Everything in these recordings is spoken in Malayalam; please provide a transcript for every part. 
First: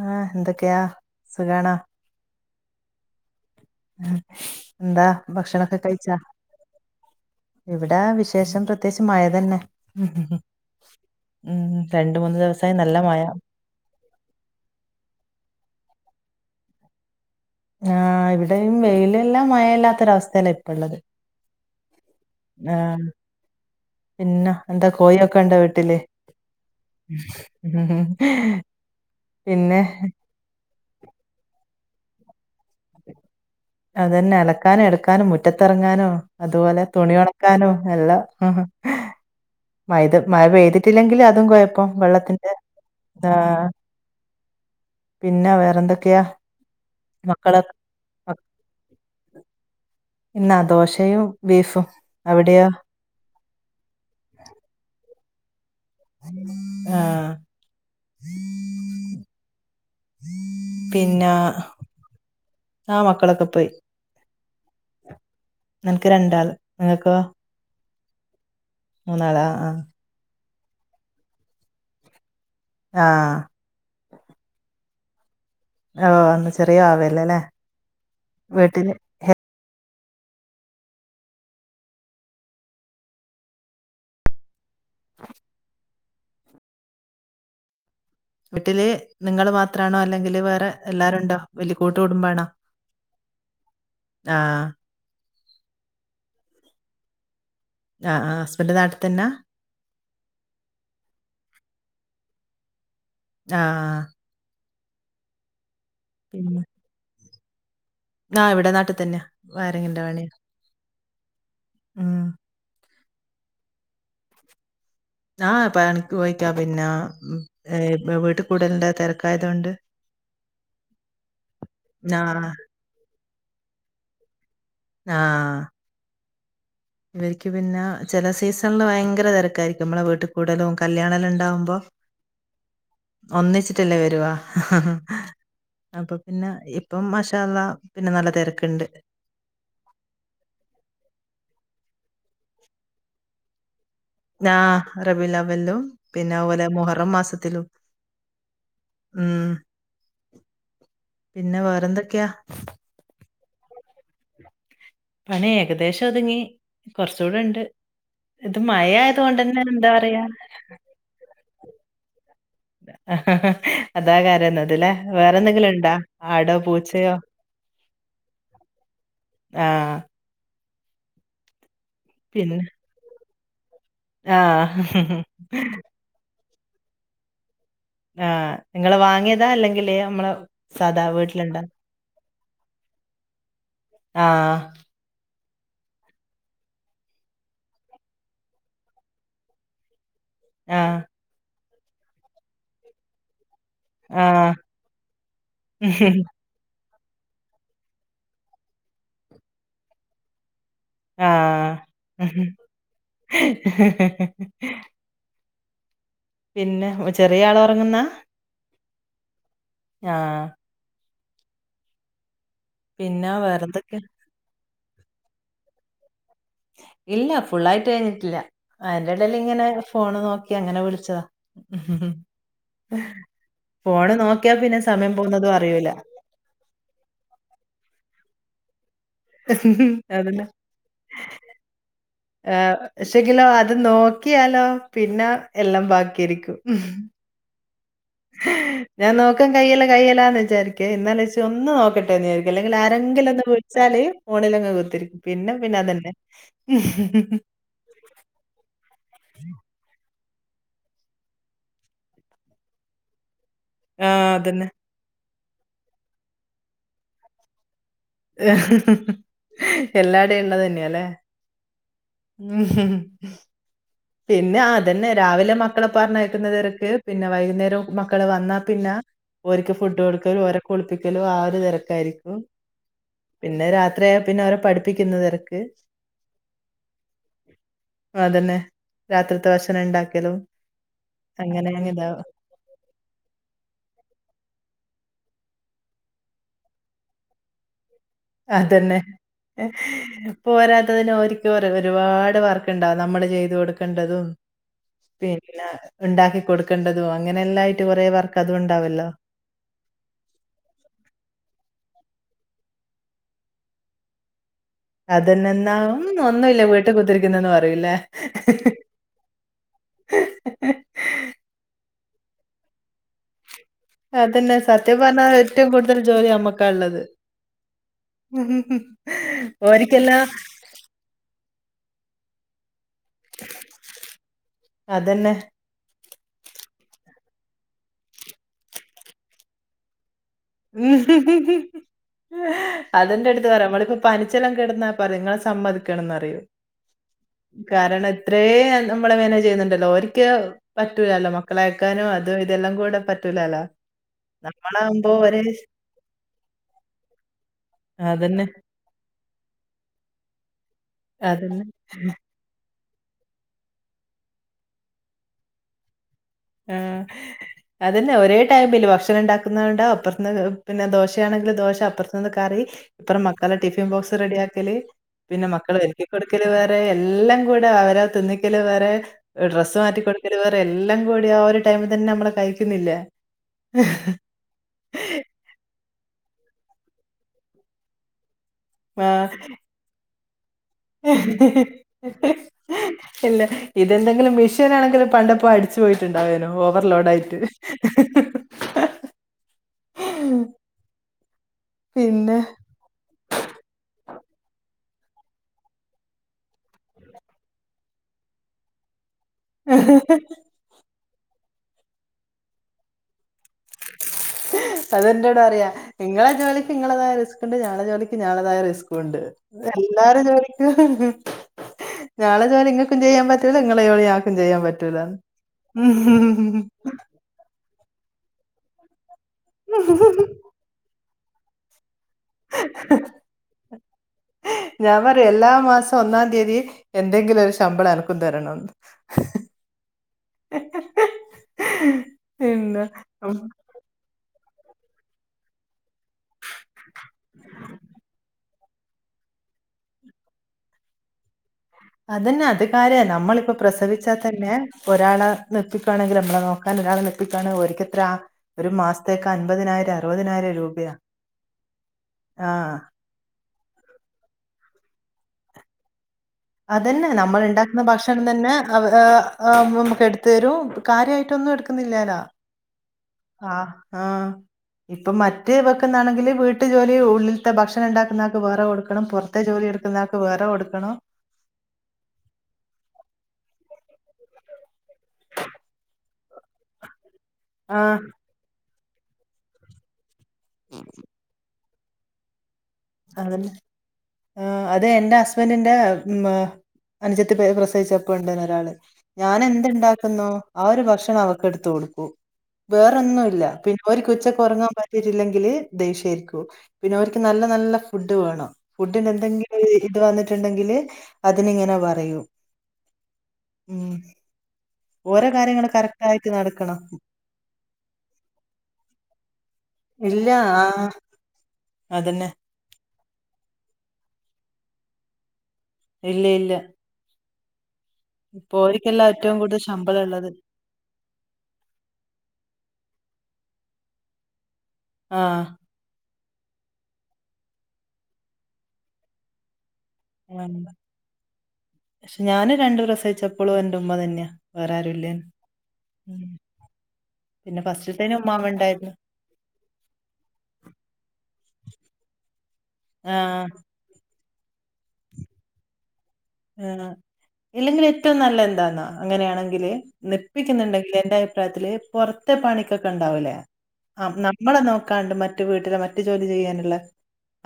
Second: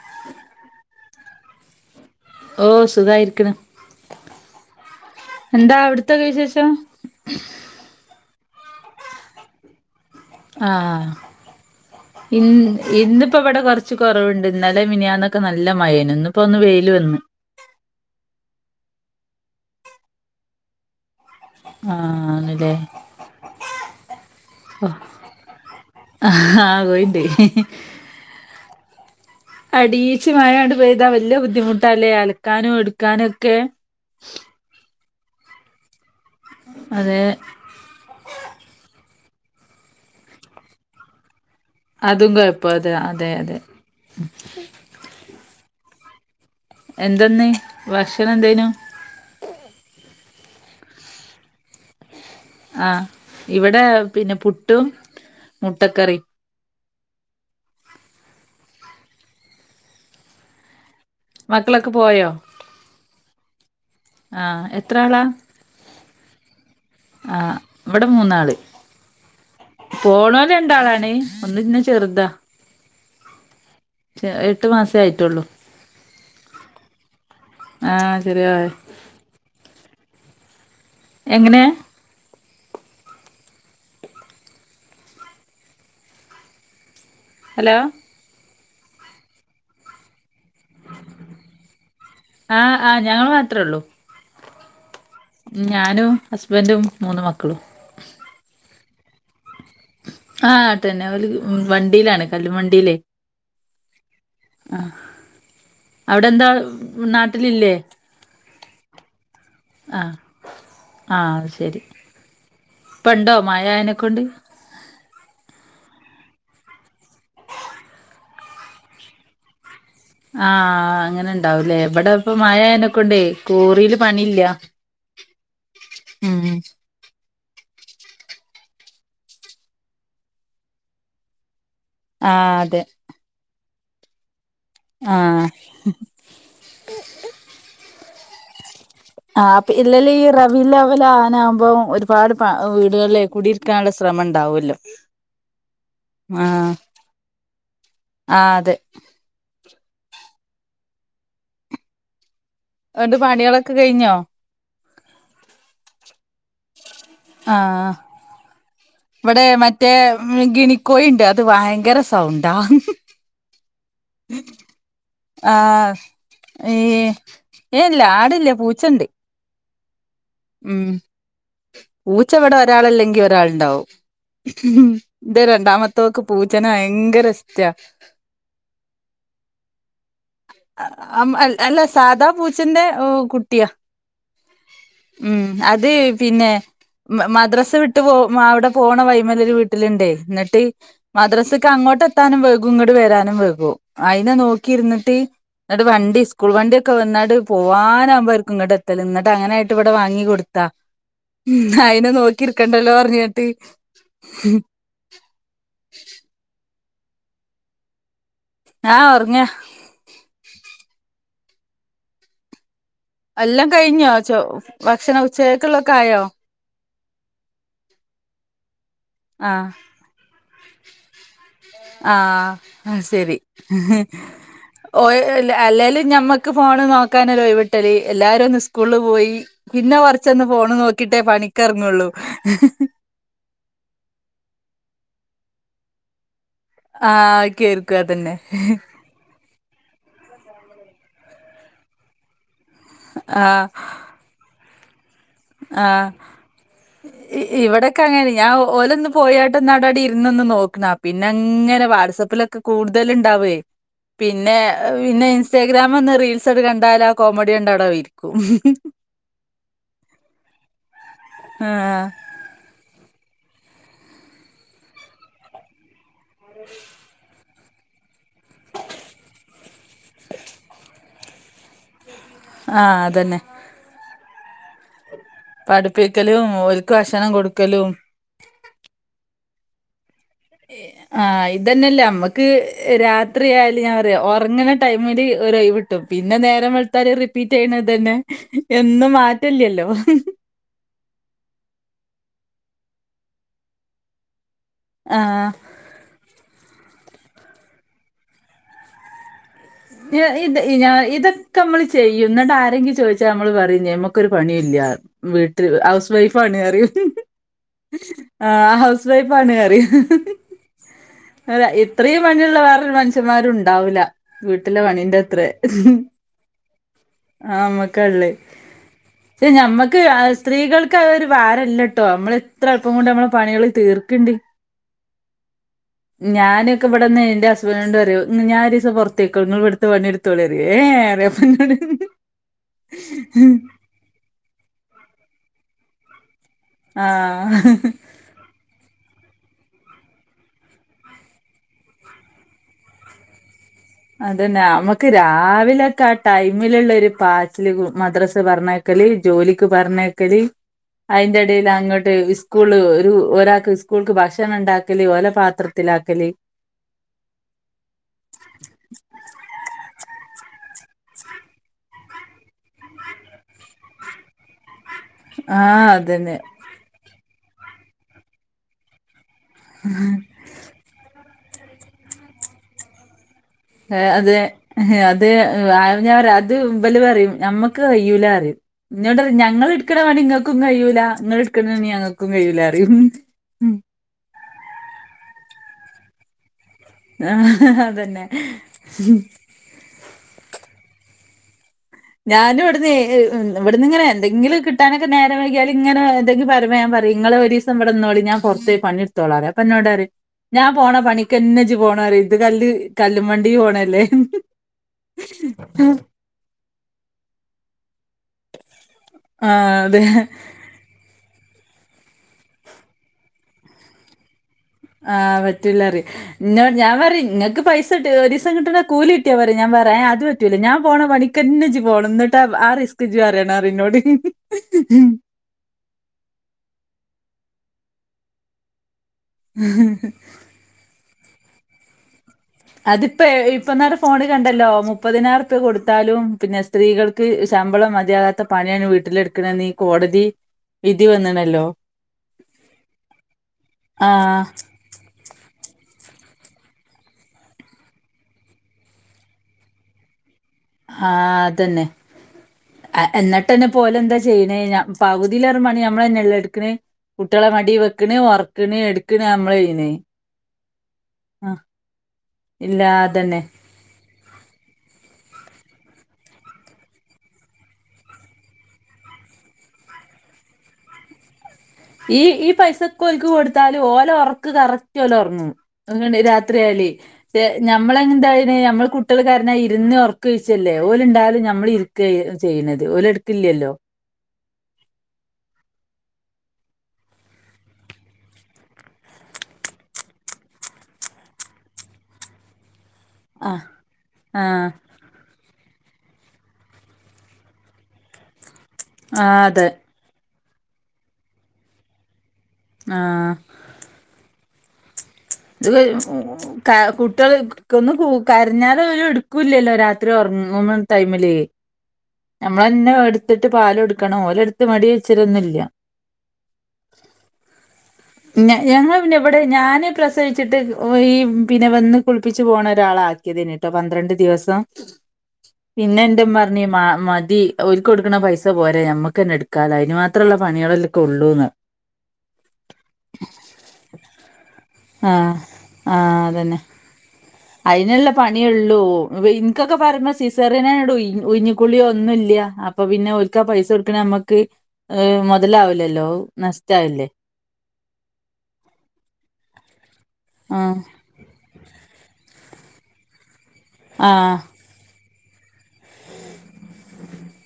ആഹ എന്തൊക്കെയാ സുഖണ ഓ സുഖയിരിക്കണ് എന്താ ഭക്ഷണൊക്കെ കഴിച്ചാ അവിടത്തൊക്കെ വിശേഷം എവിടാ ശേഷം പ്രത്യേശ് മയ തന്നെ ആഹ ഉം രണ്ട് മൂന്ന് ഇൽ ദിവസായി നല്ല മഴ ഇന്നിപ്പോ ഇവിടെ കൊറച്ച് കൊറവുണ്ട് ഇന്നലെ മെനഞ്ഞാന്നൊക്കെ നല്ല മയയാനെ ഇപ്പൊ ഒന്ന് വേയില് വന്ന് ആഹ ഇവിടെയും വെയിലെല്ലാം മഴ ഇല്ലാത്തൊരവസ്ഥയല്ലേ ഇപ്പള്ളത് ആഹണല്ലേ പിന്ന എന്താ കോഴിക്കെ ഒണ്ടൊ വീട്ടില് ആഹ് പോയിണ്ട് [unintelligible] പിന്നെ അടീച്ച് മഴാണ്ട് പെഴ്‌താ വലിയ ബുദ്ധിമുട്ട അല്ലേ അലക്കാനോ എടുക്കാനോ അതന്നെ അലക്കാനു എടുക്കാനും മുറ്റത്തിറങ്ങാനോ അതുപോലെ തുണി അതെ ഉണക്കാനും എല്ലാം ഹ് ഹ് മൈത് മഴ പെയ്തിട്ടില്ലെങ്കില് അതും ക്കും അതും വെള്ളത്തിന്റെ കൊഴപ്പം അതെ അതെ ന്താ അതെ പിന്നെ വേറെന്തൊക്കെ എന്തെന്ന ഭക്ഷണം എന്തേനു ഇന്നാ ദോശയും ബീഫും അവിടെയോ ആഹ് ഇവിടെ പിന്നെ പുട്ടും മുട്ടക്കറി ആഹ പിന്നാ മക്കളൊക്കെ ആ മക്കളൊ ആഹ എത്ര ആളാ ക്ക്‌ രണ്ടാൾ ആ ഇവിടെ മൂന്നാള് മൂന്നാളാ ആ പോണ ക്ക്‌ രണ്ടാളാണ് ഒന്ന് ഇന്ന ചെറുതാ ആഹ റ്റ് എട്ട് മാസേ ആയിട്ടുള്ളൂ ഓ ഒന്ന് ചെറിയ വാവേല്ലെ ല്ലേ ആഹ ചെറിയ വാവേ എങ്ങനെ [inaudible] ഹലോ വീട്ടില് നിങ്ങള് മാത്രണോ അല്ലെങ്കില് വേറെ ട്ട് എല്ലാരുണ്ടോ വല്ല്യ കൂട്ട് കുടുംമ്പണോ ആ ആ ഞങ്ങൾ മാത്രേ ഉള്ളൂ ആഹ ഞാനും ഹസ്ബന്റും മൂന്ന് മക്ക് ആ ഹസ്ബൻഡ് നാട്ടിത്തന്നാ- ആഹ് അത് ന്നെ അവര് വണ്ടിയിലാണ് കല്ലും വണ്ടിയിലേ- ആഹ ആ അവിടെ എന്താ നാട്ടിലില്ലേ ന്നാ ഇവിടെ നാട്ടി തന്നെയാ വയറിങ്ങിന്റെ പണിയാ ആഹ് അ ശെരി ഇപ്പണ്ടോ മയ ആയേനെക്കൊണ്ട്- ആ പണക്ക് പോയിക്കാ പിന്നെ വീട്ടിൽ കൂടുലണ്ട് തെരക്കായത കൊണ്ട്- ആഹ് അങ്ങനെ ഇണ്ടാവൂലേ എവിടെ ആ ഇപ്പ മഴയനൊക്കെണ്ടേ ക്വറിൽ പണിയില്ല- ആഹ് - [inaudible] ഇവർക്ക് പിന്നെ ചെല സീസണില് ഭയങ്കര തെരക്കായിരിക്കും നമ്മളെ വീട്ട കൂടലും കല്യാണമെല്ലാണ്ടകുമ്പോൾ- ആ അതെ- ല്ലേവരുവാ ആ അപ്പൊ പിന്നെ ഇപ്പം മഷാള്ളാ- ഇന്ന് നല്ല തെരക്ക്ണ്ട്- ആ അപ്പ ഇല്ലല്ല ഈ റവല്ല അവലെ ആന ആകുമ്പം ഒരുപാട് വീടുകളില കൂടിയിരിക്കാനുള്ള- ആഹ് റബീയുവ്വ്ലിലും പിന്നെ ആ അതുപോലെ മുഹറം മാസത്തിലും- ആ അതെ ഉം പിന്നെ വേറെന്തൊക്കെയാ- ന്നട്ട് പണികളൊക്കെ കഴിഞ്ഞോ? പണി ഏകദേശം ഒതുങ്ങി ആ കൊറച്ചൂടെണ്ട്- ഇവിടെ മറ്റേ ഗിനിക്കോയിണ്ട് അത് വയങ്കര സൗണ്ട്- ആഹ് ഹ്ഹ അതാ കരയന്നത് ലെ ആ വേറെന്തെങ്കിലും ണ്ടോ ആടോ പൂച്ചയോ- ഏ ഇല്ല ആടില്ല പൂച്ചണ്ട്- ആഹ്- ഉം പൂച്ചവിടെ പിന്നെ ഒരാളല്ലെങ്കി ഒരാളിണ്ടാകും- ആഹ്. ഉം ഇന്റെ രണ്ടാമത്തൊക്ക്‌ പൂച്ചനെ ഭയങ്കര ഇഷ് ടാ ആഹ്. നിങ്ങള് വാങ്ങിയതാ? അല്ലെങ്കില് നമ്മളെ സാധാ വീട്ടില്ണ്ടാ? അല്ല സാധാപൂ പൂച്ചന്റെ ഓഹ് കുട്ടിയാ- ആഹ്- ഉം അത് പിന്നെ- മ മദ്രസ് വിട്ട് പോ അവിടെ പോണ വൈമലൊരു വീട്ടിലുണ്ടേ- ന്നട്ട് ആഹ്. മദ്രസിക്ക് അങ്ങോട്ട് എത്താനും വെയ്കും ഇങ്ങോട്ട് വരാനും വെയ്കും- അയിനെ ആഹ്. നോക്കി ഇരുന്നിട്ട് ന്നട്ട് വണ്ടി സ്കൂൾ വണ്ടി- ക്കെ വന്നാട്ട് പോവാനകുമ്പോരിക്കും ഇങ്ങട്ട് എത്തല് ന്നിട്ട് അങ്ങനായിട്ട് ഇവിടെ വാങ്ങി കൊടുത്താ- ഉം അയിനെ ആഹ്. നോക്കിർക്കണ്ടല്ലോ പറഞ്ഞിട്ട്- ഉ [inaudible] പിന്നെ ചെറിയ ആൾ ഒറങ്ങുന്നാ- ആഹ് ഒറങ്ങ- ആഹ്. പിന്നെ എല്ലാം വേറെന്തൊക്കെ? കഴിഞ്ഞോ ചോ ഭക്ഷണ ഉച്ചക്കക്കുള്ളൊക്കെ ആയോ? ഇല്ല ഫുള്ളായിട്ട് കഴിഞ്ഞിട്ടില്ല അതിന്റെ ഇടേൽ ഇങ്ങനെ ആഹ് ഫോണ് നോക്കി അങ്ങനെ വിളിച്ചതാ- ആഹ് ശരി ഹ് ഹ്- ഫോണ് നോക്കിയാ പിന്നെ ഓ സമയം പോകുന്നതും അ അറിയൂല. അല്ലോലും ഞമ്മക്ക് ഫോണ് നോക്കാനോരോഴിവിട്ടല് എല്ലാരും ഒ- സ്കൂള് പോയി പിന്നെ അതന്നെ. കൊറച്ചന്ന് ഫോണ് നോക്കിട്ടേ പണിക്കെറങ്ങുള്ളൂ- ആഹ് പക്ഷെങ്കിലോ അത് നോക്കിയാലോ പിന്നെ എല്ലാം ബാക്കിയാരിക്കും- ആക്കീർ- ഞാൻ നോക്കൻ കൈയെല്ല കൈയെല്ലാന്ന് വിചാരിക്കേ എന്നാലേച്ച ഒന്ന് നോക്കട്ടൊന്നിജ- അല്ലെങ്കിൽ ആരെങ്കിലൊന്ന് ആഹ് വിളിച്ചാല് ഫോണിലങ് കുത്തിരിക്കും- പിന്നെ പിന്നെ ആഹ് അതന്നെ. ഇവടൊക്കെ അങ്ങനെ ഞാൻ ഓലൊന്ന് പോയാട്ടൊന്നവിടെരി- ഇരിന്നൊന്ന് നോക്കണ പിന്നെ അങ്ങനെ വാട്സആപ്പിലൊക്കെ കൂടുതല് ണ്ടാവുവേ- ആ പിന്നെ അതന്നെ. പിന്നെ ഇൻസ്റ്റാഗ്രാംന്ന് റീൽസ് ഒക്കെ കണ്ടാലോ കോമഡി കണ്ട അവിടങ്ങിട്ടിരി ഹ് ഹ് എല്ലാടെയും ഉള്ളത് തന്നെയല്ലേ. ആഹ് മ്ഹും. പിന്നെ അതന്നെ രാവിലെ മക്കളെ പറഞ്ഞയക്കുന്ന തിരക്ക്. പിന്നെ വൈകുന്നേരം മക്കള് വന്നാൽ പിന്നെ ഓർക്ക് ഫുഡ് കൊടുക്കലും ഒരെ കുളിപ്പിക്കലും ആ ഒരു തിരക്കായിരിക്കും- ആഹ് അതന്നെ പിന്നെ രാത്രിയായ പിന്നെ അവരെ പഠിപ്പിക് തെരക്ക് പഠിപ്പിക്കലും ഓൽക്ക് ഭക്ഷണം കൊടുക്കലും അ അതന്നെ- ത്തെ ഭക്ഷണണ്ടാക്കി. ആഹ് ഇതന്നെല്ലേ നമ്മക്ക്, രാത്രിയായാല് ഞാൻ പറയാ ഒറങ്ങണ ടൈമില് ഓരിയിവിട്ടും. പിന്നെ നേരം വെള്താല് റിപ്പീറ്റ് ചെയ്യണത് അതന്നെ. പോരാത്തതിന് ഓര്ക്ക് ഒരുപാട് വർക്ക്‌. ണ്ട നമ്മള് ചെയ്ത് കൊടുക്കേണ്ടതും, ആഹ് പിന്നെ ഇണ്ടാക്കി കൊടുക്കേണ്ടതും അങ്ങനെ എല്ലായിട്ട് കൊറേ വർക്ക് അതുംണ്ടാവല്ലോ. ഇത് ഞാ ഇതൊക്കെ നമ്മള് ചെയ്യും. ന്നട്ടാരെങ്കിലും ചോയിച്ച നമ്മള് പറയും ഞമ്മക്കൊരു പണി ല്ല്യാന്ന് ന്നട്ട് അതന്നെന്നാ "ഉം ഹൗസ് വൈഫ്‌ ആണ് ഒന്നുമില്ല പറയും. വീട്ടിൽ കുത്തിരിക്കുന്നെന്ന്" പറയൂല്ലേ. ആഹ് ഹൗസ് വൈഫ് ആണ്‌. പറയും ഹ് ഹ് ഹ്. [unintelligible] അല്ല ഇത്രയും പണിയുള്ള വേറൊരു മനുഷ്യന്മാരും ഉണ്ടാവൂല്ല. പിന്നെ സത്യ പറഞ്ഞാ ഏറ്റവും കൂടുതൽ ജോലി നമ്മക്കാ ഉള്ളത്. ആ നമ്മക്കള്ള്. ഞമ്മക്ക് ഓരിക്കെല്ലാം സ്ത്രീകൾക്ക് അതൊരു ഭാ രല്ലട്ടോ. നമ്മള എത്ര എളപ്പം കൊണ്ട് നമ്മള പണികള് തീർക്കണ്ട്. അതന്നെ. ഞാനൊക്കെ ഇവിടന്ന് എന്റെ ഹസ്ബന്റോഡ് പറയും, ഞാനൊരിസം പൊറത്തേക്കവ ങ്ങള് ഇവിടുത്താ പണിയെടു മ്മ്ഹ് അതെന്റെ അടുത്ത് പറയാ. നമ്മളിപ്പോ പനിച്ചെലാം കെടുന്നാ പറയും നിങ്ങളെ സമ്മതിക്കണംന്ന് പറയും. ആഹ് കാരണം എത്രേ മ്മളെ വേല ചെയ്യുന്നുണ്ടല്ലോ. ഒരിക്ക പറ്റൂലല്ലോ മക്കള അയക്കാനും, അതും ഇതെല്ലാം കൂടെ പറ്റൂലല്ലോ. അതന്നെ നമക്ക് നമ്മളാവുമ്പോ ഒരേ രാവിലക്കെ ആ ടൈമിലുള്ള ഒരു പാച്ചില്, മദ്രസ് അതന്നെ, പറഞ്ഞയക്കല്. ജോലിക്ക് പറഞ്ഞയക്കല്, അതന്നെ. അതിന്റെടല് അങ്ങോട്ട് സ്കൂള് ക്കു ഒരാൾക്ക് സ്കൂൾക്ക് ഭക്ഷണം ഉണ്ടാക്കല്, ഓല പാത്രത്തിലാക്കല്. ആ അതന്നെ ഒരേ ടൈമില് ഭക്ഷണം ഉണ്ടാക്കുന്നണ്ടോ അപ്പറ പിന്നെ ദോശയാണെങ്കില് ദോശ. അപ്പുറത്ത നിന്ന് കറി, ഇപ്പറം മക്കളെ ടിഫിൻ ബോക്സ് റെഡി ആക്കില്. പിന്നെ മക്കള് ആഹ് ഒരുക്കി അതന്നെ കൊടുക്കല് വേറെ. എല്ലാം കൂടെ അവരെ തിന്നിക്കല് വേറെ. ഡ്രസ്സ് മാറ്റി കൊടുക്കല്. വേറെ എല്ലാം കൂടി ആ ഒരു ടൈമിതന്നെ നമ്മള് കഴിക്കുന്നില്ലേ. അതെ അത് [unintelligible] അത് [unintelligible] ലു പറയും. ഞമ്മക്ക് കയ്യൂല പറയും. ആഹ്. എന്നോടറയും ഞങ്ങൾ എടുക്കണ പണി ഇങ്ങക്ക് കഴിയൂല പറയും ഇല്ല ഇതെന്തെങ്കിലും മിഷീനാണെങ്കിലും, പണ്ടപ്പോ അടിച്ചു പോയിട്ടുണ്ടാവനോ. ഓവർ ലോഡ് ആയിട്ട്. അതന്നെ ഞാന ഇവിടുന്ന് ഇവിടുന്ന് ഇങ്ങനെ എന്തെങ്കിലും കി ട്ടാനൊക്കെ നേര വൈകിയാല്, ഇങ്ങന എന്തെങ്കില പറയുമ്പ ഞാ പറയും. ഇങ്ങളെ ഒരിസം വിടന്ന് നിന്നോളി ഞാനാ പൊറത്തോയി പണി ത്തോളാ, പ്പന്നോട് പറയും ഞാപോണ പണിക്കന്നജ് പോണ ഇത് കല്ല് കല്ല് [unintelligible] പോണല്ലേ ങ്ങളതായ റിസ്ക്ണ്ട്. ഞങ്ങളുടെ ജോലിക്ക് ഞങ്ങളതായ റിസ്കും ഉണ്ട്. ആ അതെ എല്ലാരും ജോലിക്ക് ഞങ്ങളെ ജോലി ഇങ്ങൾക്കും ചെയ്യാൻ പറ്റൂല, ങ്ങളെ ജോലി ഞങ്ങൾക്കും ചെയ്യാൻ പറ്റുല്ല. ആഹ പറ്റൂലറി. ഇന്ന ഞാൻ പറ നിങ്ങക്ക് പൈസ [unintelligible] ഒരിസം കിട്ടണ കൂലീ കീട്ടിയാ പോരെ. ഞാൻ പറയാ അത് പറ്റൂല ഞാൻ പോണ പണിക്കന്നെ ജ് പോണം എന്നിട്ട് ആ റിസ്ക് ജ് റിയണം, പറയു ന്നോട്. ഞാൻ പറയും എല്ലാ മാസം ഒന്നാം തീയതി എന്തെങ്കിലും ഒരു ശമ്പളം അനക്കും തരണംന്ന്. ഉ പിന്നെ അതിപ്പോ ഉം. ഇപ്പന്നര ഫോണി കണ്ടല്ലോ മുപ്പതിനാറ്പ്യാ കൊടുത്ത എത്താലും പിന്നെ സ്ത്രീകൾക്ക് ശമ്പളം മതിയാകത്ത പണിയാണ് വീട്ടില എടുക്കണനി കോടതി വിധി വന്നണല്ലോ അതന്നെ അത് കാര്യ, നമ്മളിപ്പൊ പ്രസവിച്ചാൽ ആഹ് തന്നെ ഒരാളെ നിർപ്പിക്കുയാണെങ്കിൽ നമ്മളെ നോക്ക [unintelligible] എത്തിക്കാണ് ഒരിക്കത്ര, ഒരു മാസത്തേക്ക് അൻപതിനായിരം അറുപതിനായിരം രൂപയാ ആ അതന്നെ ആ ആ എന്നിട്ട് പെട്ടെന്നെ പോലെന്തോ ചെയ്യനെന പകുതിലേറെ പണി നമ്മൾ തന്നെ അതന്നെ നമ്മൾ ഉണ്ടാക്കുന്ന ഭക്ഷണം തന്നെ ഒറക്കണ് ആവാ എടുക്കണ് ആ നമ്മള് ചെയ്യണേ. നമുക്ക് എടുത്ത് തരും കാര്യയി ട്ടൊന്നും എടുക്കുന്നില്ലാലാ ഇല്ലാ ആഹ് ഹാ ഇപ്പം മറ്റെ ഇവെക്കന്നാണെങ്കില് വീട്ടു ജോലി ഉള്ളിലത്തെ ഭക്ഷണം ഉണ്ടാക്കുന്നതക്ക് വേറെ കൊടുക്കണം പുറത്തെ ജോലി എടുക്കുന്നക്ക് വേറെ കൊടുക്കണോ ഈ ഈ പൈസക്കെ ഒൽക്ക് കൊടുത്താല് ഓല ഉറക്ക് കറ ല ഉറങ്ങും അങ്ങനെ രാത്രിയാലെ ആഹ് നമ്മളെ എന്തായ നമ്മ കുട്ടികൾ കാരഞാ ഇരുന്ന്റക്കുഴിച്ചല്ലേ ഓലെ ഉണ്ടാലും നമ്മൾ ഇരിക്കു അതെന്നെ ആ അത് എന്റെ ഹസ്ബൻ്റിൻ്റെ ഉമ്മ അനുജത്തി പ്രസവിച്ച് കേടാക്കാനൊണ്ടേനൊരാള് ഞാൻ എന്ത്ണ്ടാക്കുന്നോ ആ ഒരു ഭക്ഷണം അവക്ക് എടുത്തു കൊടുക്കു വേറോന്നും ഇല്ല ആഹ് പിന്നെ ഒര്ക്ക്ച്ച കൊറങ്ങാ ആഹ് പറ്റിട്ടില്ലെങ്കില് ദേശ്യരിക്കൂ പിന്നെ ഒരിക്ക് നല്ല നല്ല ഫുഡ് വേണം ഫുഡിന്റെ ആഹ് എന്തെങ്കിലും അതെ ഒരു ഇത് വന്നിട്ടിണ്ടങ്കില് അതിനിങ്ങനെ പറയും ആ ഉം ഓരോ കാര്യങ്ങള് ഇത് കറക്റ്റ് ആയിട്ട് കാ നടക്കണം കുട്ടിയോള് കൊന്ന് കൂ കരഞ്ഞാല്ടുക്കൂല്ലല്ലോ രാത്രി ഇല്ല ആഹ് ഒറങ്ങമ്മടൈമില് അതന്നെ. നമ്മളെന്നെ എടുത്തിട്ട് പാല് കൊടുക്കണം ഓര് എടുത്ത് മടി വെച്ചിരൊന്നു ഇല്ല ഇല്ല ഇല്ല ഞ ഇപ്പൊ ഞങ്ങൾ ഓര്ക്കല്ല പിന്നെ ഏറ്റവും ഇവിടെ കൂടുതൽ ഞാന് ശമ്പളം ഇള്ളത്. പ്രസവിച്ചിട്ട് ഓര് ഈ പിന്നെ വന്ന് കുളിപ്പിച്ച് പോണ ഒരാളെ ആക്കി പിന്ന്ട്ടോ പന്ത്രണ്ട് ദിവസം ആഹ് ന്റെ ഉമ്മ പറഞ്ഞ് മാ മതി ഒല്ക്ക കൊടുക്കുന്ന പൈസ പോരെ ഞമ്മക്കന്നെ എടുക്കാനായി ഈന് മാത്രുള്ള ഉം പണികളല്ലൊക്കെ ഉള്ളൂന്ന് പ്രസ്സവിച്ചപ്പോള് എന്റെ ഉമ്മ തന്നെയാ വേറെ ആ ആരുല്ലന്നു ഉം പിന്നെ അയിനുള്ള ഫസ്റ്റ്ത്തേന് ഉമ്മാമ്മ പണിയുള്ളൂ ഇണ്ടായിരുന്നു. ഇനിക്കൊക്കെ പറഞ്ഞു സിസറിയായോണ്ട് ഉയിഞ് കുളി ഒന്നുല്ല അപ്പൊ പിന്നെ ഒരിക്കാ ആഹ് പൈസ കൊടുക്കണ നമ്മക്ക് ഹ് മൊതലാവുലല്ലോ ആണോ ഇല്ലെങ്കിലെറ്റോം നല്ലന്താന്നാ അങ്ങനെയാണെങ്കില് ആ നിപ്പിക്കുന്നുണ്ടെങ്കിൽ എന്റെ അഭിപ്രായത്തില് പൊറത്തെ പണിക്കൊക്കെ ഒണ്ടാവല്ലോ ആ ആം നമ്മളെ നോ കണ്ട് മറ്റു വീട്ടിലെ മറ്റു ജോലി ചെയ്യാനുള്ള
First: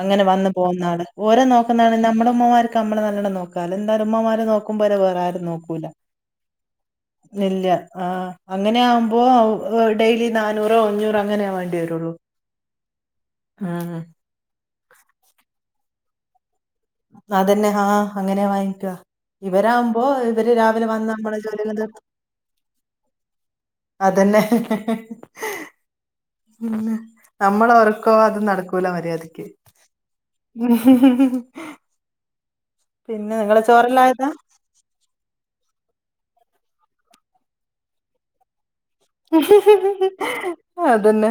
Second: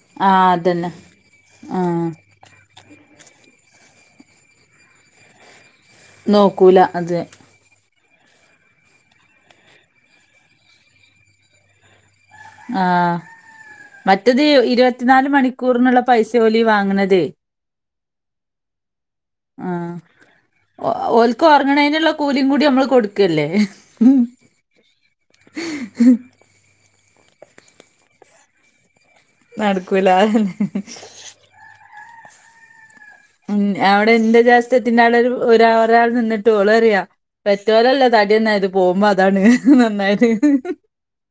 അങ്ങനെ ആ വന്നു അതന്നെ പോന്നാള് ഓര് ആ നോക്കുന്നപോലെ നമ്മള ഉമ്മമാർക്ക് നമ്മള് നല്ലണം നോ ക്കലോ എന്താലും ഉമ്മമാര് നോക്കുമ്പോലെ വേറെ ആരും നോക്കൂല നോക്കൂല അതെ ഇല്ല ആ അങ്ങനെയാകുമ്പോ ഡെയിലി നാനൂറോ അഞ്ഞൂറോ അങ്ങനെ വേണ്ടിവരുള്ളൂ ആ മറ്റത് ഇരുപത്തിനാല് മണിക്കൂറിനുള്ള പൈസ ഓലി വാ അതന്നെ ഹ അങ്ങനെ വാങ്ങിക്കാ ആഹ് ഇവരാമ്പോ ഇവര് രാവിലെ ഓ വന്ന നമ്മള ഓൽക്ക് ജോലിയെല്ലാ തീർത്ത് ഒറങ്ങണേനുള്ള കൂലിയും കൂടി നമ്മള് കൊടുക്കല്ലേ ആ അതന്നെ പിന്ന നമ്മള ഒറക്കോ അതു നടക്കൂല മര്യാദക്ക് നടക്കൂല അതന്നെ ഉംഹ് ഹ് ഹ് ഉ അവിട എന്ത് ഗ്യാസ് കേറ്റിന്റെ അളവ് വേരാ ഒരാള് നിന്നിട്ടോള്റിയാ പെറ്റോരല്ല തടിനെര് മിഹ് ഹ് ഹ് അതന്നെ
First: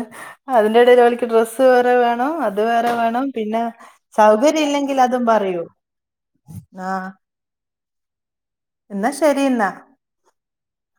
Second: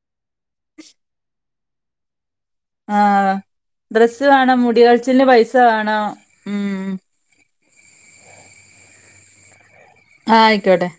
അതിന്റെടൽ ഓലിക്ക് ഡ്രസ്സ് വേറെ വേണം അത് വേറെ വേണം ആഹ് പിന്നെ ഡ്രസ്സ് വേണം മുടി സൗകര്യല്ലെങ്കിൽ അതും കളച്ചിലിന് പൈസ പറയൂ വേണം ഉം ആഹ് എന്നാ ശെരിന്നാ ആഹ ആയിക്കോട്ടെ